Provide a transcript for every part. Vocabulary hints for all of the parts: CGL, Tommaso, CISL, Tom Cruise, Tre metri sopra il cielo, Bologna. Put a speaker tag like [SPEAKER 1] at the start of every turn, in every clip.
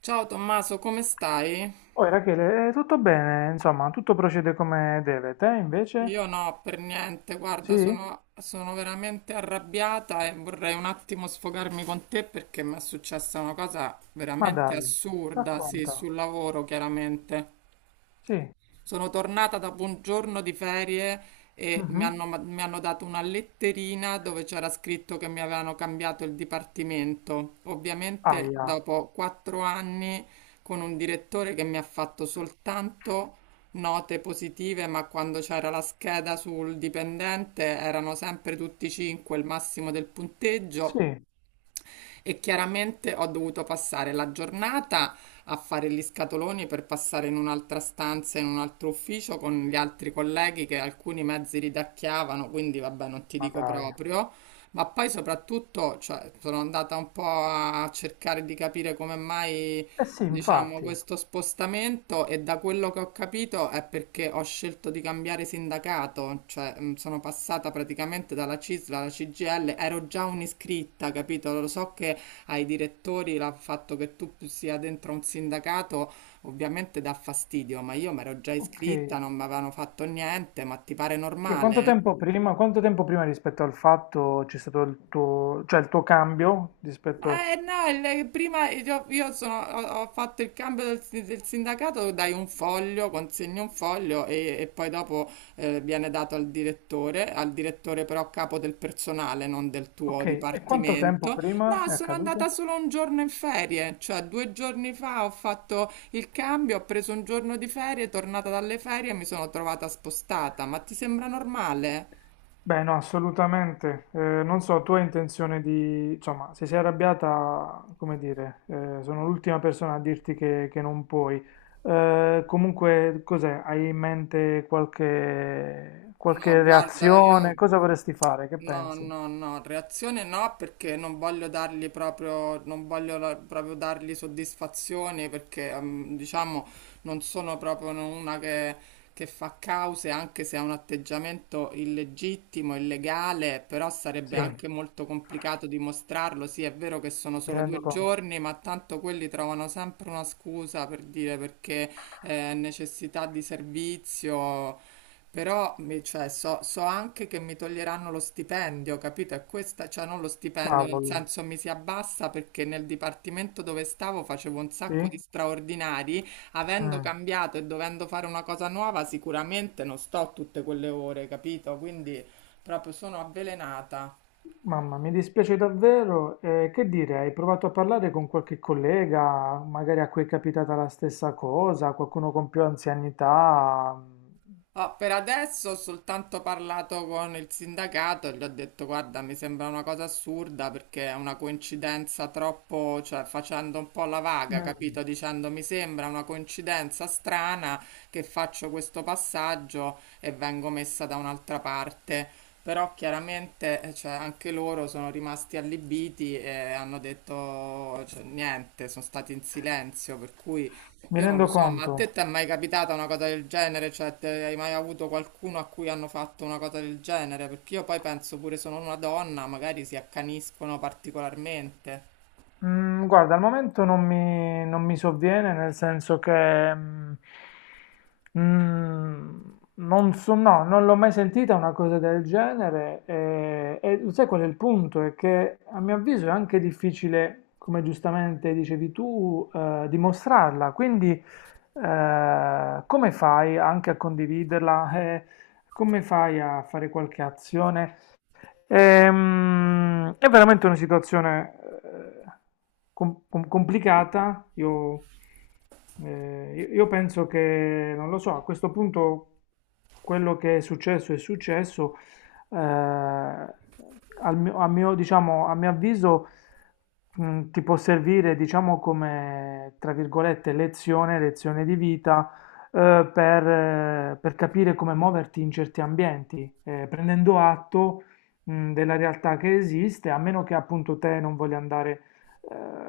[SPEAKER 1] Ciao Tommaso, come stai?
[SPEAKER 2] Oh, Rachele, tutto bene, insomma, tutto procede come deve. Te invece?
[SPEAKER 1] Io no, per niente, guarda,
[SPEAKER 2] Sì?
[SPEAKER 1] sono veramente arrabbiata e vorrei un attimo sfogarmi con te perché mi è successa una cosa
[SPEAKER 2] Ma
[SPEAKER 1] veramente
[SPEAKER 2] dai,
[SPEAKER 1] assurda, sì,
[SPEAKER 2] racconta.
[SPEAKER 1] sul lavoro, chiaramente.
[SPEAKER 2] Sì.
[SPEAKER 1] Sono tornata dopo un giorno di ferie e mi
[SPEAKER 2] Mhm.
[SPEAKER 1] hanno, mi hanno dato una letterina dove c'era scritto che mi avevano cambiato il dipartimento. Ovviamente
[SPEAKER 2] Aia.
[SPEAKER 1] dopo quattro anni con un direttore che mi ha fatto soltanto note positive, ma quando c'era la scheda sul dipendente erano sempre tutti cinque il massimo del
[SPEAKER 2] Sì,
[SPEAKER 1] punteggio e chiaramente ho dovuto passare la giornata a fare gli scatoloni per passare in un'altra stanza, in un altro ufficio con gli altri colleghi che alcuni mezzi ridacchiavano, quindi vabbè, non ti
[SPEAKER 2] ma
[SPEAKER 1] dico
[SPEAKER 2] dai.
[SPEAKER 1] proprio. Ma poi soprattutto, cioè, sono andata un po' a cercare di capire come mai
[SPEAKER 2] Eh sì,
[SPEAKER 1] diciamo,
[SPEAKER 2] infatti.
[SPEAKER 1] questo spostamento, e da quello che ho capito è perché ho scelto di cambiare sindacato, cioè sono passata praticamente dalla CISL alla CGL, ero già un'iscritta, capito? Lo so che ai direttori il fatto che tu sia dentro un sindacato ovviamente dà fastidio, ma io mi ero già
[SPEAKER 2] Ok.
[SPEAKER 1] iscritta, non mi avevano fatto niente, ma ti pare
[SPEAKER 2] Cioè,
[SPEAKER 1] normale?
[SPEAKER 2] quanto tempo prima rispetto al fatto c'è stato il tuo, cioè il tuo cambio rispetto...
[SPEAKER 1] Ma no, prima io ho fatto il cambio del sindacato, dai un foglio, consegni un foglio e poi dopo viene dato al direttore però capo del personale, non del tuo
[SPEAKER 2] Ok, e quanto tempo
[SPEAKER 1] dipartimento.
[SPEAKER 2] prima
[SPEAKER 1] No,
[SPEAKER 2] è
[SPEAKER 1] sono andata
[SPEAKER 2] accaduto?
[SPEAKER 1] solo un giorno in ferie, cioè due giorni fa ho fatto il cambio, ho preso un giorno di ferie, tornata dalle ferie e mi sono trovata spostata. Ma ti sembra normale?
[SPEAKER 2] Beh, no, assolutamente. Non so, tu hai intenzione di... Insomma, se sei arrabbiata, come dire, sono l'ultima persona a dirti che non puoi. Comunque, cos'è? Hai in mente
[SPEAKER 1] No,
[SPEAKER 2] qualche
[SPEAKER 1] guarda,
[SPEAKER 2] reazione?
[SPEAKER 1] io...
[SPEAKER 2] Cosa vorresti fare? Che
[SPEAKER 1] No,
[SPEAKER 2] pensi?
[SPEAKER 1] no, no, reazione no perché non voglio dargli proprio, non voglio proprio dargli soddisfazione perché diciamo non sono proprio no, una che fa cause anche se ha un atteggiamento illegittimo, illegale, però sarebbe
[SPEAKER 2] Sì, mi
[SPEAKER 1] anche molto complicato dimostrarlo. Sì, è vero che sono solo
[SPEAKER 2] rendo
[SPEAKER 1] due
[SPEAKER 2] conto.
[SPEAKER 1] giorni, ma tanto quelli trovano sempre una scusa per dire perché necessità di servizio. Però cioè, so anche che mi toglieranno lo stipendio, capito? E questa, cioè non lo stipendio, nel
[SPEAKER 2] Cavolo.
[SPEAKER 1] senso mi si abbassa perché nel dipartimento dove stavo facevo un sacco di
[SPEAKER 2] Sì?
[SPEAKER 1] straordinari, avendo
[SPEAKER 2] Mm.
[SPEAKER 1] cambiato e dovendo fare una cosa nuova, sicuramente non sto tutte quelle ore, capito? Quindi proprio sono avvelenata.
[SPEAKER 2] Mamma, mi dispiace davvero. Che dire, hai provato a parlare con qualche collega, magari a cui è capitata la stessa cosa, qualcuno con più anzianità?
[SPEAKER 1] Ah, per adesso ho soltanto parlato con il sindacato e gli ho detto: Guarda, mi sembra una cosa assurda perché è una coincidenza troppo, cioè facendo un po' la vaga,
[SPEAKER 2] Mm.
[SPEAKER 1] capito? Dicendo mi sembra una coincidenza strana che faccio questo passaggio e vengo messa da un'altra parte. Però chiaramente, cioè, anche loro sono rimasti allibiti e hanno detto, cioè, niente, sono stati in silenzio, per cui.
[SPEAKER 2] Mi
[SPEAKER 1] Io non lo
[SPEAKER 2] rendo
[SPEAKER 1] so, ma a te
[SPEAKER 2] conto.
[SPEAKER 1] ti è mai capitata una cosa del genere? Cioè, hai mai avuto qualcuno a cui hanno fatto una cosa del genere? Perché io poi penso pure sono una donna, magari si accaniscono particolarmente.
[SPEAKER 2] Mm, guarda, al momento non mi sovviene, nel senso che mm, non so, no, non l'ho mai sentita una cosa del genere. E sai qual è il punto? È che a mio avviso è anche difficile, come giustamente dicevi tu, dimostrarla. Quindi, come fai anche a condividerla? Come fai a fare qualche azione? È veramente una situazione eh, complicata. Io penso che, non lo so, a questo punto quello che è successo è successo. Eh, al mio, a mio- diciamo, a mio avviso, ti può servire, diciamo, come, tra virgolette, lezione di vita per capire come muoverti in certi ambienti, prendendo atto della realtà che esiste, a meno che appunto te non voglia andare,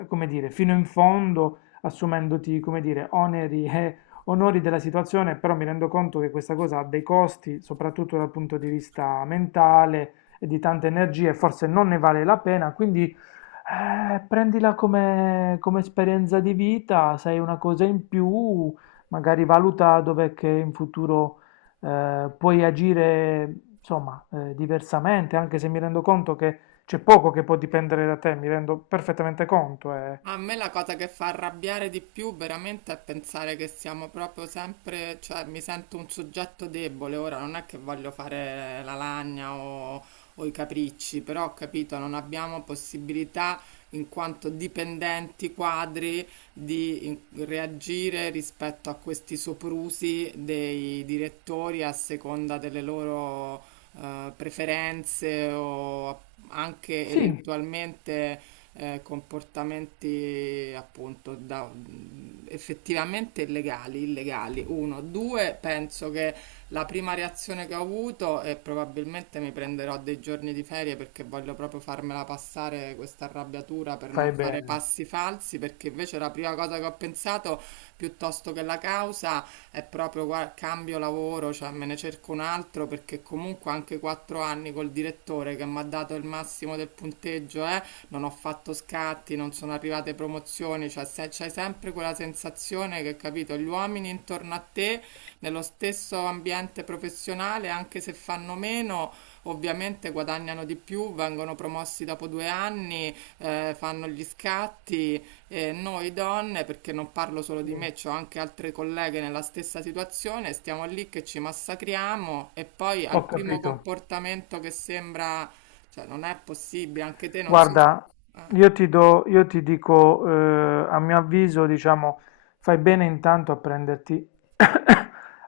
[SPEAKER 2] come dire, fino in fondo, assumendoti, come dire, oneri e onori della situazione, però mi rendo conto che questa cosa ha dei costi, soprattutto dal punto di vista mentale e di tante energie, forse non ne vale la pena, quindi prendila come, come esperienza di vita, sai una cosa in più, magari valuta dov'è che in futuro puoi agire insomma diversamente, anche se mi rendo conto che c'è poco che può dipendere da te, mi rendo perfettamente conto.
[SPEAKER 1] A me la cosa che fa arrabbiare di più veramente è pensare che siamo proprio sempre, cioè mi sento un soggetto debole, ora non è che voglio fare la lagna o i capricci, però ho capito, non abbiamo possibilità in quanto dipendenti quadri di reagire rispetto a questi soprusi dei direttori a seconda delle loro preferenze o anche
[SPEAKER 2] Sì,
[SPEAKER 1] eventualmente comportamenti appunto effettivamente illegali. Uno, due, penso che la prima reazione che ho avuto e probabilmente mi prenderò dei giorni di ferie perché voglio proprio farmela passare questa arrabbiatura per non
[SPEAKER 2] fai
[SPEAKER 1] fare
[SPEAKER 2] bene,
[SPEAKER 1] passi falsi, perché invece la prima cosa che ho pensato piuttosto che la causa è proprio guarda, cambio lavoro, cioè me ne cerco un altro perché comunque anche quattro anni col direttore che mi ha dato il massimo del punteggio, non ho fatto scatti, non sono arrivate promozioni, cioè c'hai sempre quella sensazione che, capito, gli uomini intorno a te, nello stesso ambiente professionale, anche se fanno meno, ovviamente guadagnano di più, vengono promossi dopo due anni, fanno gli scatti e noi donne, perché non parlo solo di
[SPEAKER 2] sì,
[SPEAKER 1] me, ho anche altre colleghe nella stessa situazione, stiamo lì che ci massacriamo e poi al
[SPEAKER 2] ho
[SPEAKER 1] primo
[SPEAKER 2] capito.
[SPEAKER 1] comportamento che sembra, cioè non è possibile, anche te non so.
[SPEAKER 2] Guarda,
[SPEAKER 1] Eh,
[SPEAKER 2] io ti dico, a mio avviso, diciamo, fai bene intanto a prenderti,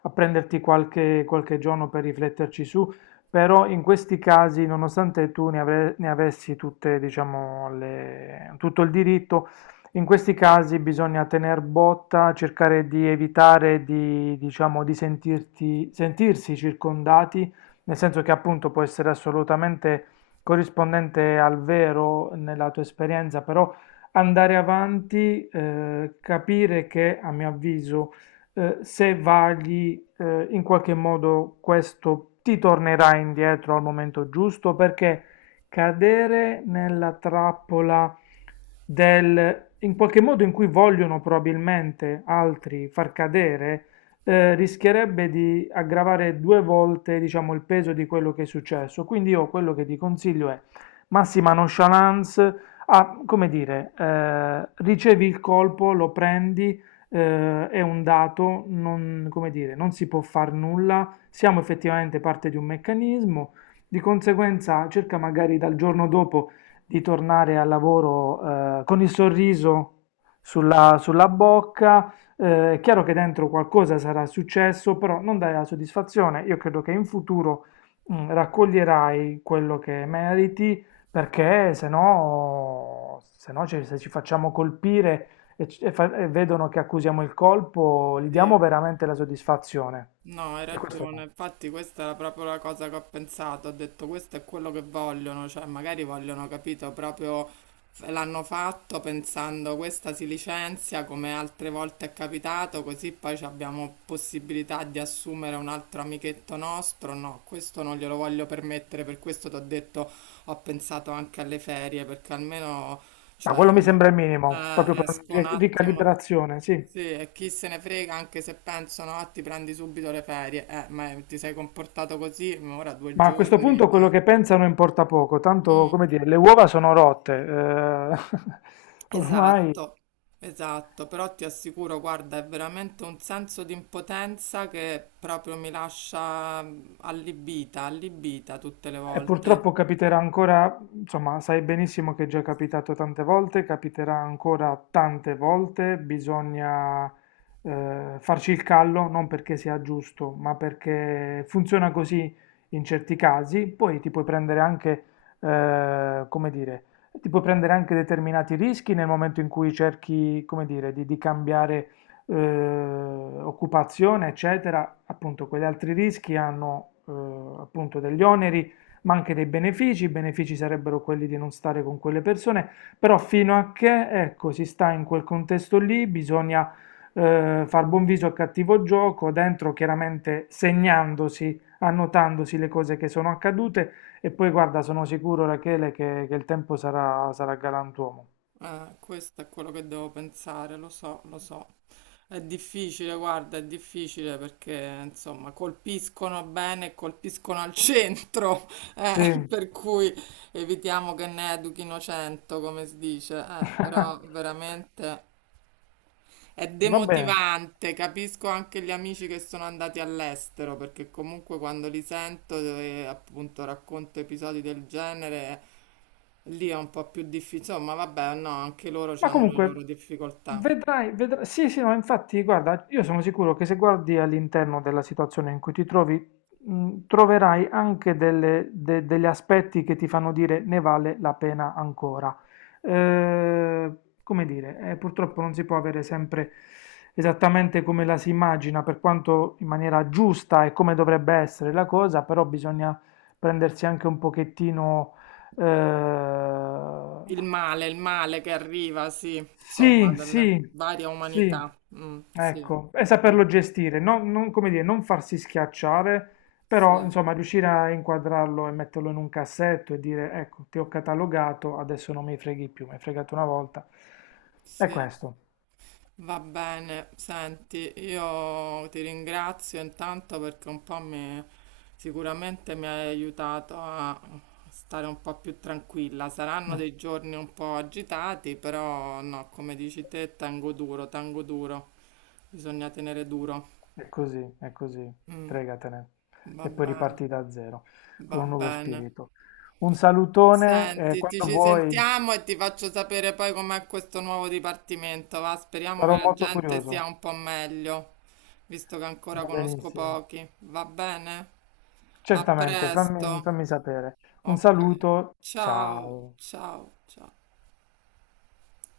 [SPEAKER 2] a prenderti qualche giorno per rifletterci su, però in questi casi, nonostante ne avessi tutte, diciamo, tutto il diritto, in questi casi bisogna tener botta, cercare di evitare di, diciamo, sentirsi circondati, nel senso che appunto può essere assolutamente corrispondente al vero nella tua esperienza, però andare avanti, capire che, a mio avviso, se vagli in qualche modo questo ti tornerà indietro al momento giusto, perché cadere nella trappola in qualche modo in cui vogliono probabilmente altri far cadere, rischierebbe di aggravare due volte, diciamo, il peso di quello che è successo. Quindi io quello che ti consiglio è massima nonchalance, come dire, ricevi il colpo, lo prendi, è un dato, non, come dire, non si può far nulla, siamo effettivamente parte di un meccanismo, di conseguenza cerca magari dal giorno dopo di tornare al lavoro con il sorriso sulla bocca, è chiaro che dentro qualcosa sarà successo, però non dai la soddisfazione. Io credo che in futuro raccoglierai quello che meriti, perché se no se ci facciamo colpire e vedono che accusiamo il colpo, gli
[SPEAKER 1] sì.
[SPEAKER 2] diamo veramente la soddisfazione.
[SPEAKER 1] No, hai
[SPEAKER 2] E questo
[SPEAKER 1] ragione.
[SPEAKER 2] no.
[SPEAKER 1] Infatti questa era proprio la cosa che ho pensato. Ho detto questo è quello che vogliono, cioè magari vogliono, capito, proprio l'hanno fatto pensando questa si licenzia come altre volte è capitato, così poi ci abbiamo possibilità di assumere un altro amichetto nostro. No, questo non glielo voglio permettere, per questo ti ho detto ho pensato anche alle ferie, perché almeno
[SPEAKER 2] Ma
[SPEAKER 1] cioè,
[SPEAKER 2] quello mi sembra il minimo, proprio per una
[SPEAKER 1] esco un attimo.
[SPEAKER 2] ricalibrazione, sì.
[SPEAKER 1] Sì, e chi se ne frega, anche se pensano, ah, ti prendi subito le ferie. Ma ti sei comportato così, ma ora due
[SPEAKER 2] Ma a questo
[SPEAKER 1] giorni. Eh.
[SPEAKER 2] punto quello che pensano importa poco, tanto
[SPEAKER 1] Mm,
[SPEAKER 2] come dire, le uova sono rotte, ormai.
[SPEAKER 1] esatto, esatto. Però ti assicuro, guarda, è veramente un senso di impotenza che proprio mi lascia allibita, allibita tutte le
[SPEAKER 2] E
[SPEAKER 1] volte.
[SPEAKER 2] purtroppo capiterà ancora, insomma, sai benissimo che è già capitato tante volte, capiterà ancora tante volte, bisogna farci il callo, non perché sia giusto, ma perché funziona così in certi casi, poi ti puoi prendere anche, come dire, ti puoi prendere anche determinati rischi nel momento in cui cerchi, come dire, di cambiare eh, occupazione, eccetera, appunto, quegli altri rischi hanno appunto degli oneri ma anche dei benefici. I benefici sarebbero quelli di non stare con quelle persone, però fino a che, ecco, si sta in quel contesto lì, bisogna far buon viso al cattivo gioco, dentro chiaramente segnandosi, annotandosi le cose che sono accadute e poi guarda, sono sicuro Rachele che il tempo sarà galantuomo.
[SPEAKER 1] Questo è quello che devo pensare, lo so, lo so. È difficile, guarda, è difficile perché insomma colpiscono bene e colpiscono al centro, eh,
[SPEAKER 2] Sì,
[SPEAKER 1] per cui evitiamo che ne educhino 100, come si dice, però veramente è
[SPEAKER 2] va bene.
[SPEAKER 1] demotivante. Capisco anche gli amici che sono andati all'estero perché comunque quando li sento, appunto, racconto episodi del genere. Lì è un po' più difficile, ma vabbè, no, anche loro
[SPEAKER 2] Ma
[SPEAKER 1] hanno le
[SPEAKER 2] comunque,
[SPEAKER 1] loro difficoltà.
[SPEAKER 2] vedrai, vedrai. Sì, sì, no, infatti, guarda, io sono sicuro che se guardi all'interno della situazione in cui ti trovi, troverai anche degli aspetti che ti fanno dire ne vale la pena ancora. Eh, come dire, purtroppo non si può avere sempre esattamente come la si immagina, per quanto in maniera giusta e come dovrebbe essere la cosa, però bisogna prendersi anche un pochettino eh,
[SPEAKER 1] Il male che arriva, sì, insomma,
[SPEAKER 2] sì,
[SPEAKER 1] dalle
[SPEAKER 2] sì,
[SPEAKER 1] varie
[SPEAKER 2] sì,
[SPEAKER 1] umanità. Mm, sì,
[SPEAKER 2] ecco, e
[SPEAKER 1] sì,
[SPEAKER 2] saperlo gestire, non, come dire, non farsi schiacciare,
[SPEAKER 1] sì,
[SPEAKER 2] però insomma riuscire a inquadrarlo e metterlo in un cassetto e dire ecco, ti ho catalogato, adesso non mi freghi più, mi hai fregato una volta. È
[SPEAKER 1] sì.
[SPEAKER 2] questo,
[SPEAKER 1] Va bene, senti, io ti ringrazio intanto perché un po' mi, sicuramente mi hai aiutato a stare un po' più tranquilla. Saranno
[SPEAKER 2] mm,
[SPEAKER 1] dei giorni un po' agitati, però no, come dici te, tengo duro, tengo duro. Bisogna tenere duro.
[SPEAKER 2] è così,
[SPEAKER 1] Mm,
[SPEAKER 2] fregatene.
[SPEAKER 1] va
[SPEAKER 2] E poi
[SPEAKER 1] bene,
[SPEAKER 2] riparti da zero, con
[SPEAKER 1] va
[SPEAKER 2] un nuovo
[SPEAKER 1] bene.
[SPEAKER 2] spirito. Un salutone e
[SPEAKER 1] Senti, ti
[SPEAKER 2] quando
[SPEAKER 1] ci
[SPEAKER 2] vuoi,
[SPEAKER 1] sentiamo e ti faccio sapere poi com'è questo nuovo dipartimento, va? Speriamo che
[SPEAKER 2] sarò
[SPEAKER 1] la
[SPEAKER 2] molto
[SPEAKER 1] gente
[SPEAKER 2] curioso.
[SPEAKER 1] sia un po' meglio, visto che ancora
[SPEAKER 2] Va
[SPEAKER 1] conosco
[SPEAKER 2] benissimo.
[SPEAKER 1] pochi. Va bene? A
[SPEAKER 2] Certamente,
[SPEAKER 1] presto.
[SPEAKER 2] fammi sapere. Un
[SPEAKER 1] Ok.
[SPEAKER 2] saluto,
[SPEAKER 1] Ciao,
[SPEAKER 2] ciao.
[SPEAKER 1] ciao, ciao.